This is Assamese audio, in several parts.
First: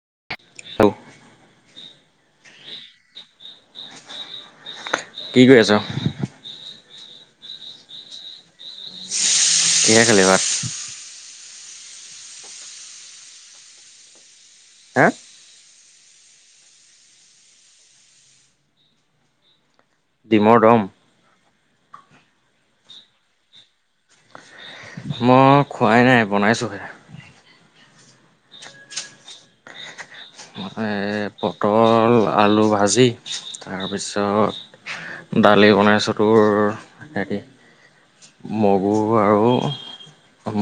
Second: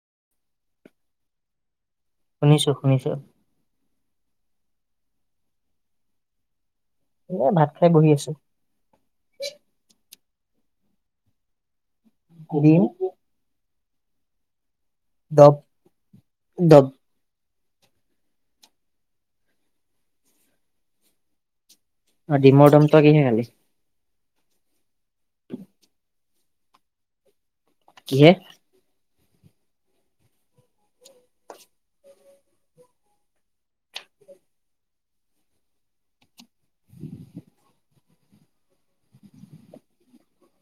[unintelligible] শুনিছো শুনিছো। কি কৰি আছ? এ ভাত খাই বহি আছো [unintelligible] [unintelligible] কিহে খালী ভাত? হেৰি। হা দব দব। ডিমৰ দম। অ ডিমৰ দমটো তই কিহে খালি? মই, খোৱাই নাই। বনাইছোহে। কিহে। [unintelligible] পটল আলু ভাজি, তাৰপিছত, দালি বনাইছো তোৰ হেৰি মগু আৰু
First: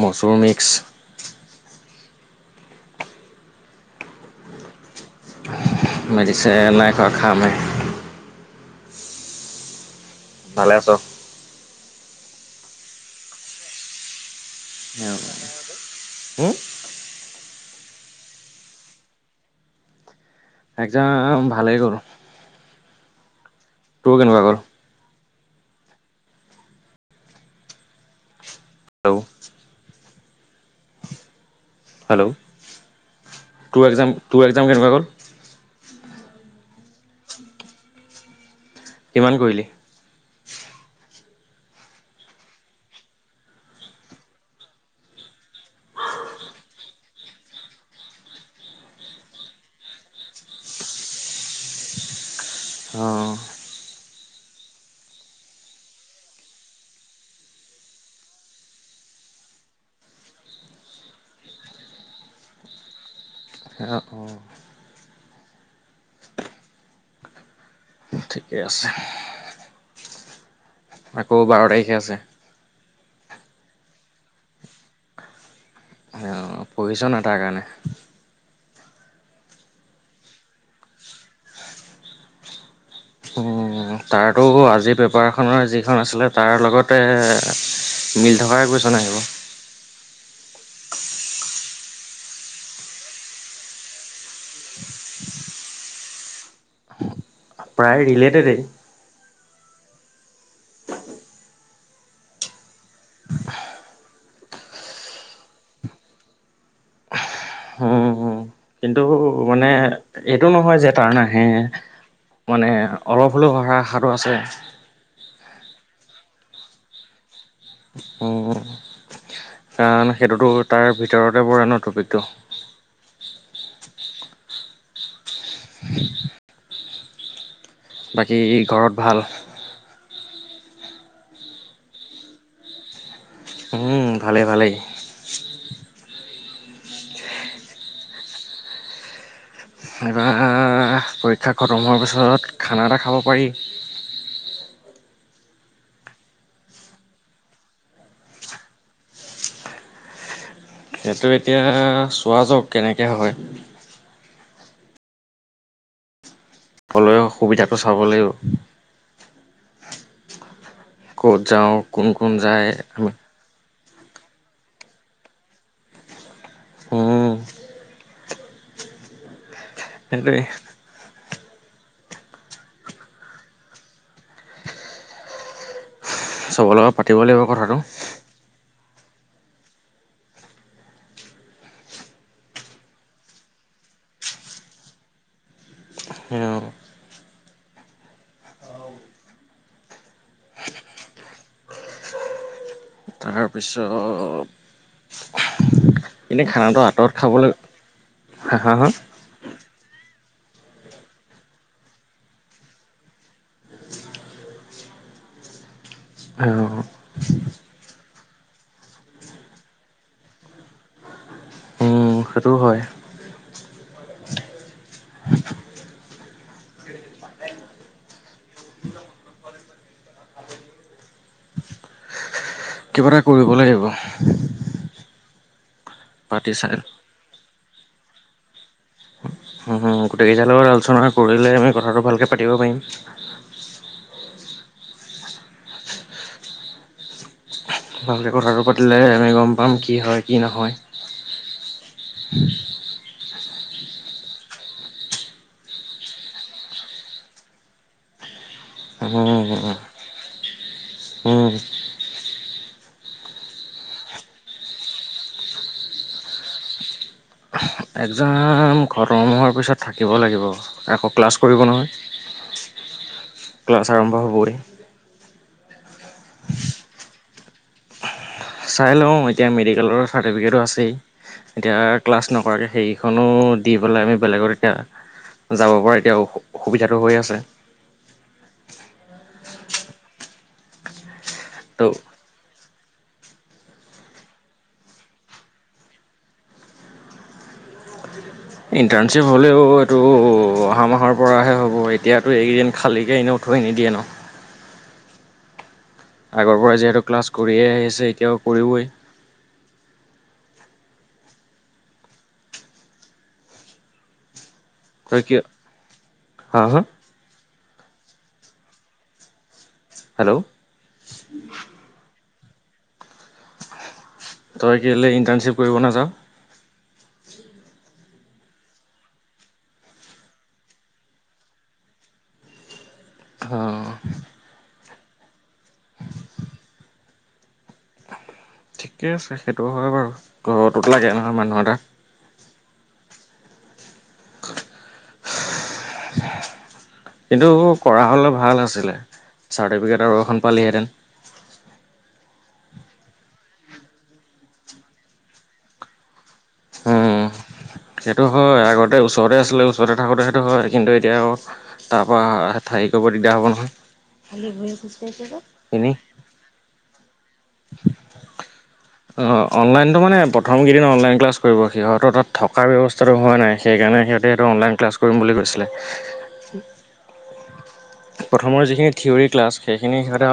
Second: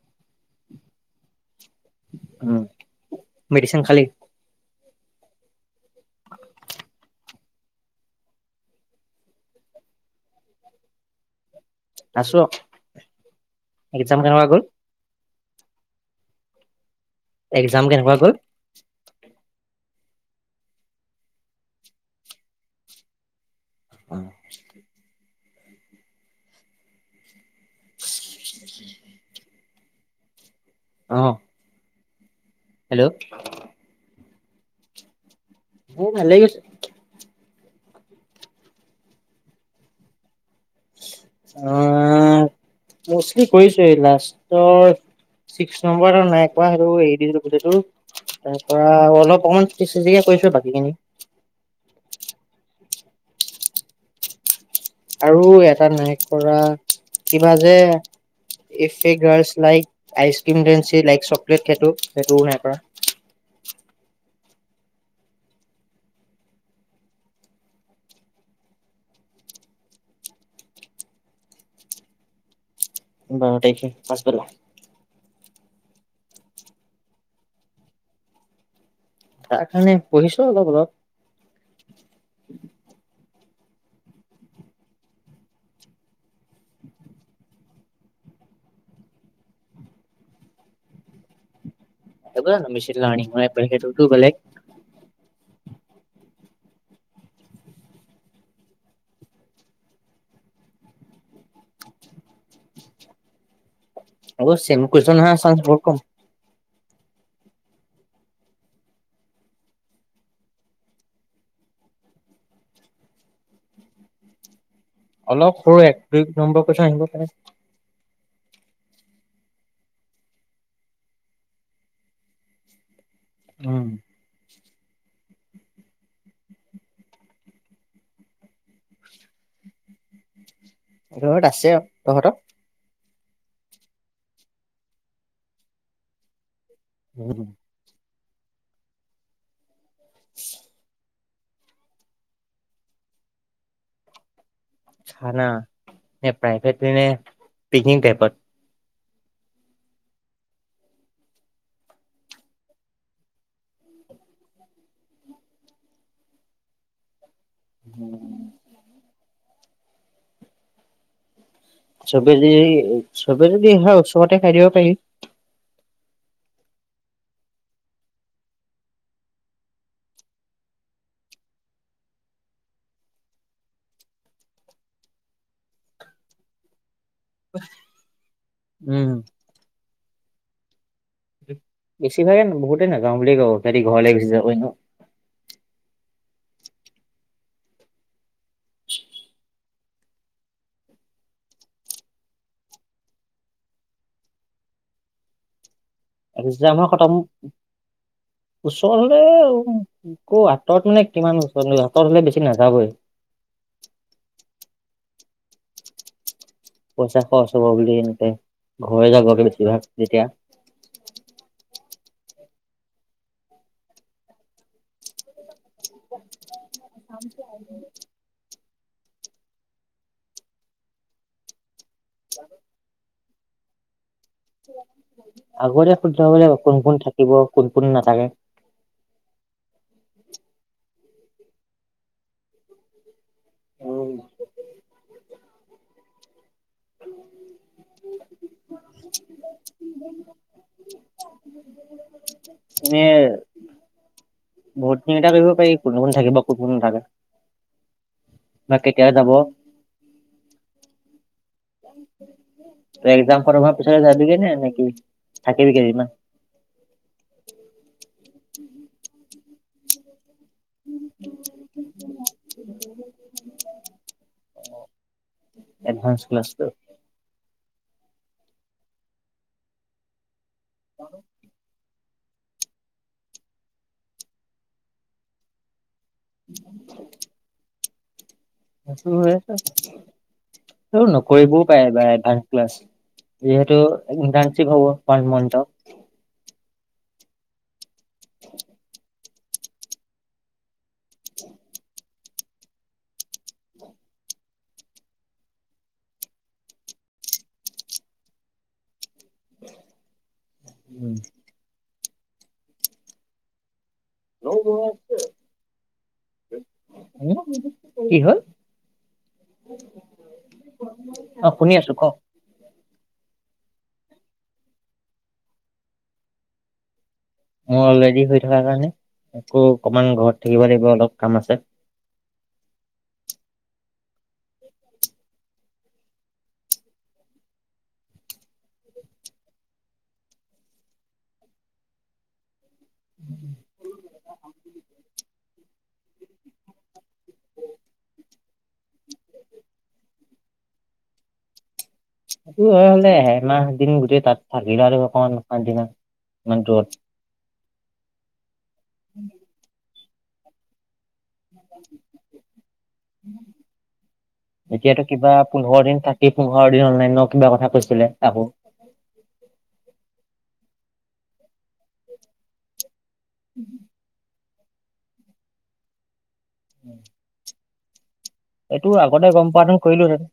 মচুৰ মিক্স। উ মেডিচিন খালি? মেদিছেন নাই খোৱা। খামহে। ভালে আছ? আছোঁ। এক্সাম কেনেুৱোৱা গল? [unintelligible] হম্? এক্সাম কেনেকুৱা গল? এক্সাম ভালেই গল। তোৰ কেনকোৱা গল? হেল্ল'। অহ। হেল্ল'। হেল্ল'। তোৰ একজাম তোৰ এক্সাম কেনেকুৱা গ'ল। ম ভাল লেই গৈছে। কিমান কৰিলি। আহ মষ্টলি কৰিছো। লাষ্টৰ ছিক্স নম্বৰ আৰু নাই সেইটো হেৰি দিছিলো। গটো তাৰ পৰা অলপ অকমানিক কৰিছো বাকীখিনি। অহ। আৰু এটা নাই কৰা কিবা যে ইফ এই গাৰ্লছ লাইক আইচ ক্ৰীম ডেঞ্চি লাইক চকলেট সেইটো সেইটোও নাই কৰা। আহ অঁ'হ। ঠিকেই আছে। আকৌ বাৰ তাৰিখে আছে। বাৰ তাৰখে পাছ বেলা। অ প্ৰয়োজন ন তাৰ কাৰণে। তাৰ কাৰণে পঢ়িছো অলপ অলপ। তাৰাতো আজিৰ পেপাৰখনৰ যিখন আছিলে। তাৰ লগতে মিল থক কৈছ ন আহিব। ন মিছিং লাৰনিংটো বেলেগ। প্ৰায় ৰিলেটেডেই। অ চম কৰিছ ন চ ব কম। উম, কিন্তু মানে এইটো নহয় যে তাৰ নাহে মানে অলপ হ'লেও হা আশাটো আছে। অলপ সৰু এক দুই নম্বৰ কথা আহিব পাৰে। কাৰণ সেইটোতো তাৰ ভিতৰতে বৰ আনৰ টপিকটো। উম। [unintelligible] বাকী ঘৰত ভাল। ঘৰত আছে আৰু তহঁতৰ। উম ভালে ভালেই। উম। এবাৰ পৰিক্ষীয়া। শিক্ষা খতম হোৱাৰ পিছত খানা এটা খাব পাৰি। খানা ন প্ৰাইভেট নে পিকনিক টাইপত। সেইটো এতিয়া চোৱা যাক কেনেকৈ হয়। ফলয়। কবিতাটো চাবলাগিব। ক'ত যাওঁ কোন কোন চবে যি যায় আমি চবেৰ। হয় ওচৰতে খাই দিব পাৰিম। উম। সেইটোৱে। চব লগত পাতিব লাগিব কথাটো। উম। বেছিভাগে নো বহুতে নাযাওঁ বুলি কো ঘৰলৈ বেছি যাব ন। তাৰপিছত। এনেই আৰু যে খানাটো আমাৰ আঁতৰত খাবলৈ কথাবোৰ হা হা হা ওচৰৰেও আকৌ আঁতৰত মানে কিমান ওচৰত আঁতৰত হলে বেছি নাযাবই অহ পইচা খৰচ হ'ব বুলি এনেকে ঘৰে যাবকে বেছিভাগ যেতিয়া সেইটোৱ হয় [unintelligible] [unintelligible] নাই কৰিব লাগিব আগতে সুধাবলে পাতি কোন চাই কোন থাকিব? কোন কোন নাথাকে গোটেইকেইটাৰ লগত আলোচনা কৰিলে আমি কথাটো ভালকৈ পাতিব পাৰিম। ভালকে কথাটো পাতিলে তেতিয়াহে গম পাম কি হয় কি নহয়? উম ভটিং এটা কৰিব পাৰি, কোন কোন থাকিব কোন কোন নাথাকে বা কেতিয়া যাব। তই একজাম সটম‌ হোৱাৰ পিছতে যাই দিবি নে থাকিবি, থাকিবি কেইদিনমান? একজাম খটম হোৱাৰ পিছত থাকিব লাগিব। আকো ক্লাছ কৰিব নহয়, ক্লাছ আৰম্ভ হ'বই। এডভানস ক্লাছটো? চাই লওঁ এতিয়া মেডিকেলৰ চাৰ্টিফিকেটো আছে আছেই। এতিয়া ক্লাছ নকৰাকৈ সেইখনো দি পেলাই আমি বেলেগত এতিয়া যাব পৰা এতিয়া অসুবিধাটো হৈ আছে। ক্লাছটো হয় আছে আৰু নক কৰিবও ত' পাৰে এইবাৰ এডভান্স ক্লাছ, যিহেতু ইণ্টাৰ্ণশ্বিপ হব ওৱান মানথৰ ইণ্টাৰ্ণশ্বিপ হ'লেও এইটো অহা মাহৰ পৰাহে হ'ব এতিয়াতো এইকেইদিন খালীকে এনেই থৈ নিদিয়ে নহ। আগৰ পৰা যিহেতু ক্লাছ কৰিয়েই আহিছে এতিয়াও কৰিবই। উম তই কিয়, হাহ কি হ'ল? হেল্ল' অহ শুনি আছো কঅ উম তই কেলে ইণ্টাৰ্ণশ্বিপ কৰিব নাযাওঁ? মোৰ অলৰেডি হৈ থকা কাৰণে আকৌ অকনমান ঘৰত থাকিব লাগিব, অলপ কাম আছে। অঁ ঠিকে আছে সেইটো হয় বাৰু ঘৰটোত লাগে নহয় মানুহ এটা উম কিন্তু কৰা হ'লে ভাল আছিলে চাৰ্টিফিকেট আৰু এখন পালিহেঁতেন। স হলে এমাহ দিন গোটেই তাত থাকিলো আৰু অকমান পদিনা ইমান দূৰত উম, সেইটো হয় আগতে ওচৰতে আছিলে ওচৰতে থাকোতে স হয় কিন্তু এতিয়া তাৰপা থাৰি কৰিব দিগদাৰ হব নহয়। খালি ভৰি খোজ এতিয়াতো কাঢ়িছ কিবা যে পোন্ধৰ এনেই দিন থাকি পোন্ধৰ দিন অনলাইনৰ কিবা কথা কৈছিলে আকৌ অ অনলাইনটো মানে প্ৰথমকেইদিন অনলাইন কলাছ কৰিব সি হয়ত তাত থকাৰ ব্যৱস্থা হোৱা নাই সেইকাৰণে সিহঁতে অনলাইন ক্লাছ কৰিম বুলি কৈছিলে। উম [unintelligible] প্ৰথমৰ যিখিনি থিয়ৰী ক্লাছ সেইখিনি কৰিলোহেঁতেন সিহঁতে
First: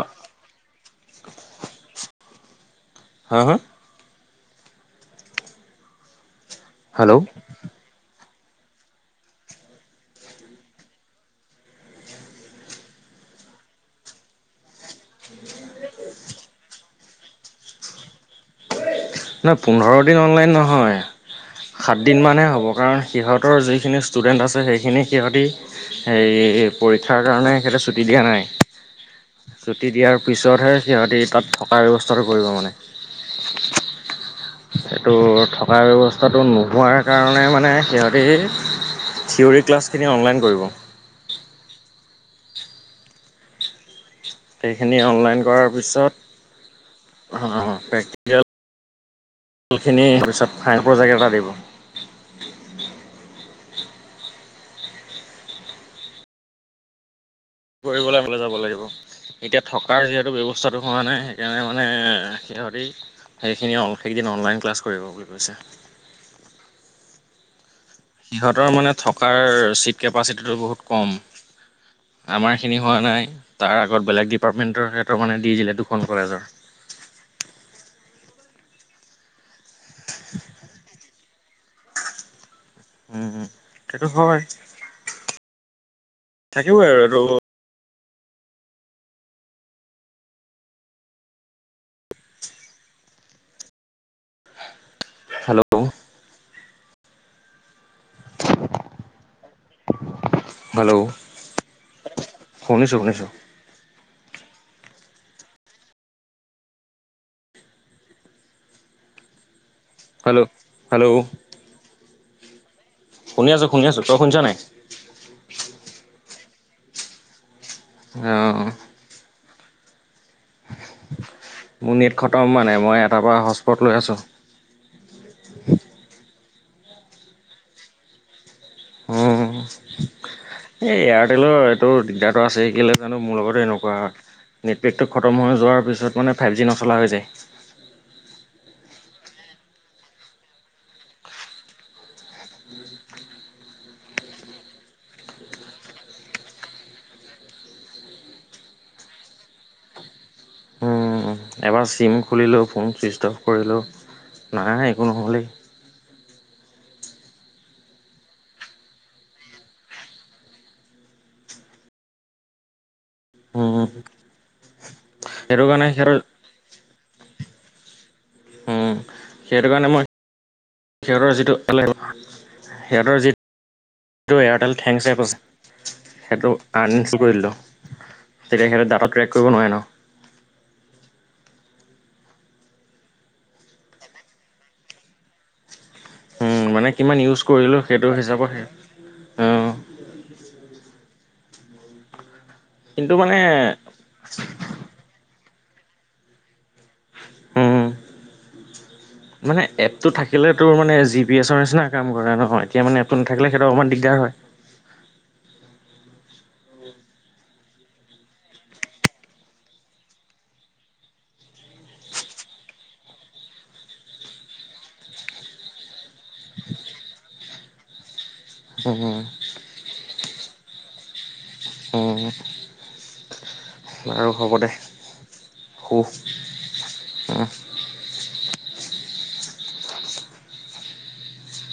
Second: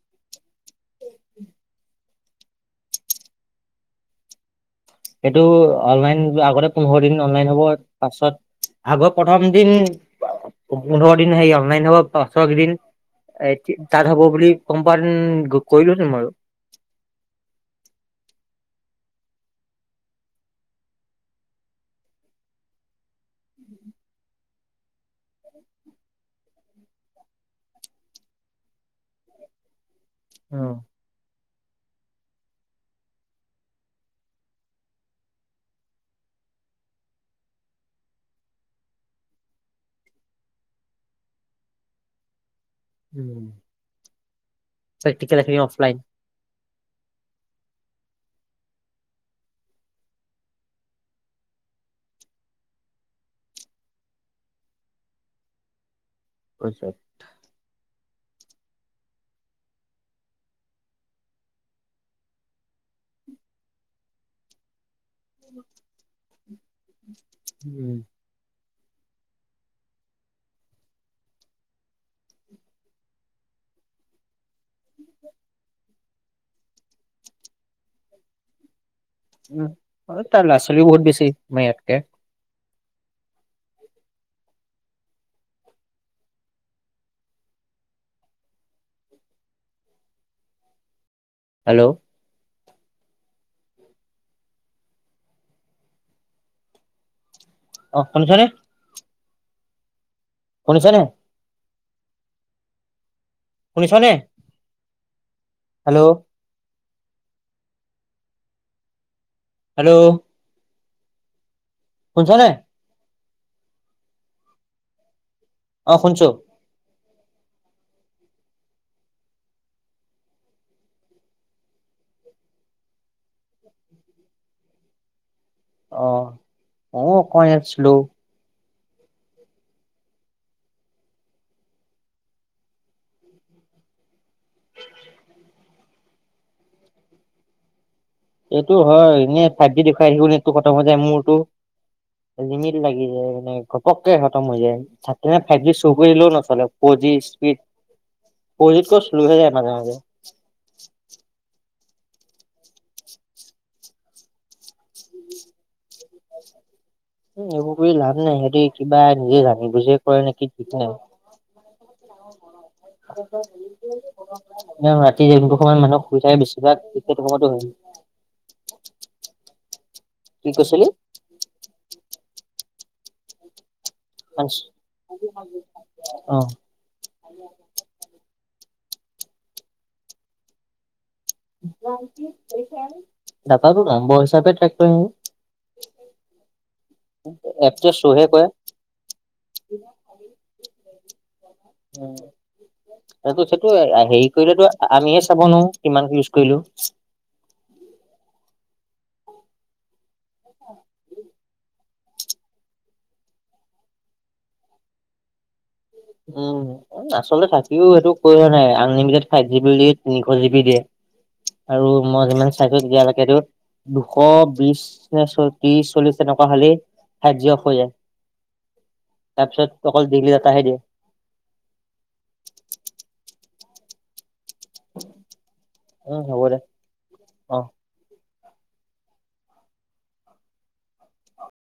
হা হা এইটো অনলাইন আগতে পোন্ধৰ দিন হেল্ল' অনলাইন হ'ব পাছত আগৰ প্ৰথম দিন পোন্ধৰ দিন হে অনলাইন হব পচক দিন এ তাত হব বুলি কম্প কৰিলো ন বই নহয় পোন্ধৰ দিন অনলাইন নহয় সাতদিনমানহে হ'ব কাৰণ সিহঁতৰ যিখিনি ষ্টুডেণ্ট আছে সেইখিনি সিহঁতি সে পৰীক্ষাৰ কাৰণে সিহঁতে ছুটি দিয়া নাই তি দিয়াৰ পিছতহে সিহঁতি তাত থকাৰ ব্যৱস্থাটো কৰিব মানে এইটো থকা ব্যৱস্থাটো নোহোৱাৰ কাৰণে মানে সিহঁতে থিয়িয়ৰী ক্লাছখিনি অনলাইন কৰিব। উম সেইখিনি প্ৰেক্টিকেল অনলাইন খিনি কৰাৰ অফলাইন পিছত প্ৰেক্টিকেলখিনি পিছত ফায়স প্ৰজেক্ট এটা দিব। আচছা [unintelligible] কৰিবলৈ যাব লাগিব এতিয়া থকাৰ যিহেতু ব্যৱস্থাটো হোৱা নাই সেইকাৰণে মানে সিহঁতি সেইখিনি সেইদিন অনলাইন ক্লাছ কৰিব বুলি কৈছে। উম সিহঁতৰ মানে থকাৰ ছিট কেপাচিটিটো বহুত কম আমাৰখিনি হোৱা নাই তাৰ আগত বেলেগ ডিপাৰ্টমেণ্টৰ ক্ষেত মানে দি দিলে দুখন কলেজৰ উম তাৰ ল'ৰা ছোৱালীও বহুত বেছি মাৰ ইয়াতকে উম সেইটো হয় থাকিবই আৰু হেল্ল' হেল্ল' অ শুনছনে শুনিছেনে হেল্ল' শুনিছো শুনিছো শুনিছনে হেল্ল' হেল্ল' হেল্ল' কছ [unintelligible] নাই শুনি আছো শুনি আছো তই শুনিছ নাই অ শুনছো আহ মোৰ নীট খতম মানে মই এটাৰ পৰা হস্পট লৈ আছোঁ অ অ অকছিলো উম এই এয়াৰটেলৰ এইটো দিগদাৰটো আছে কেলে জানো মোৰ লগত এনেকুৱা নেটপেকটো খতম হৈ যোৱাৰ পিছত মানে ফাইভ জি নচলা হৈ যায় এইটো হয় এনে ফাইভ জি দেখুৱাই আহো নেটো খতম হৈ যায় মোৰতটো লিমিট লাগি যায় মানে ঘপককে খতম হৈ যায় থ ফাইভ জি শ কৰিলেও নচ ফৰ জি স্পীড ফৰ জকৈ্ল হৈ যায় মাজে মাজে উম, এবাৰ চিম খুলিলোঁ ফোন চুইচ অফ কৰিলোঁ নাই একো নহ'লেই উ এইবোৰ কৰি লাভ নাই সিহঁতে কিবা নিজে জানি বুজিয় কৰে নেকি ঠিক ন উম, [unintelligible] আ ৰাতি যোনটো সেইটো সমান কাৰণে মানুহ সিহঁতৰ শুই থাকে বেছিভাগ তেতিয়া সময়তো উ উম, সেইটো কাৰণে মই কি কৈছিলি সিহঁতৰ যিটো সিহঁতৰ যি হেটো এয়াৰটেল থেংকছ এপ আছে, অ সেইটো আনস্তল কৰি দিলো। তেতিয়া সিহঁতে ডাটা ট্ৰেক কৰিব নোৱাৰে নহ ডাটাটো নম্বৰ হিচাপে ট্ৰেক্ট কৰিব উম, মানে কিমান ইউজ কৰিলোঁ, এপটোৱে সেইটো শ্ব'হে কৰে হিচাপত উম উম কিন্তু মানে এইটো সেইটো আৰু, হেৰি কৰিলেতো আমিহে চাবনো, কিমান ইউজ কৰিলো। উম, মানে এ তোৰ থাকিলে তোৰ মানে জি পি এছৰ নিচিনা কাম কৰে ন এতিয়া মানে এপটো নাথাকিলে সিহঁতৰ অকমান দিগদাৰ হয়। উম, আচলতে থাকিও সেইটো কৈও নাই আনলিমিটেড ফাইভ জি বুলি তিনিশ জি বি দিয়ে আৰু মই যিমান চাইছো দিয়া লেকে টো দুশ বিশ নে ত্ৰিশ চল্লিশ এনেকুৱা হ'লে ফাইভ জি অফ হৈ যায় উম, তাৰ পিছত অকল ডেইলি ডাটাহে দিয়ে। আৰু হ'ব দে। উম, শু হ'ব দে অ'।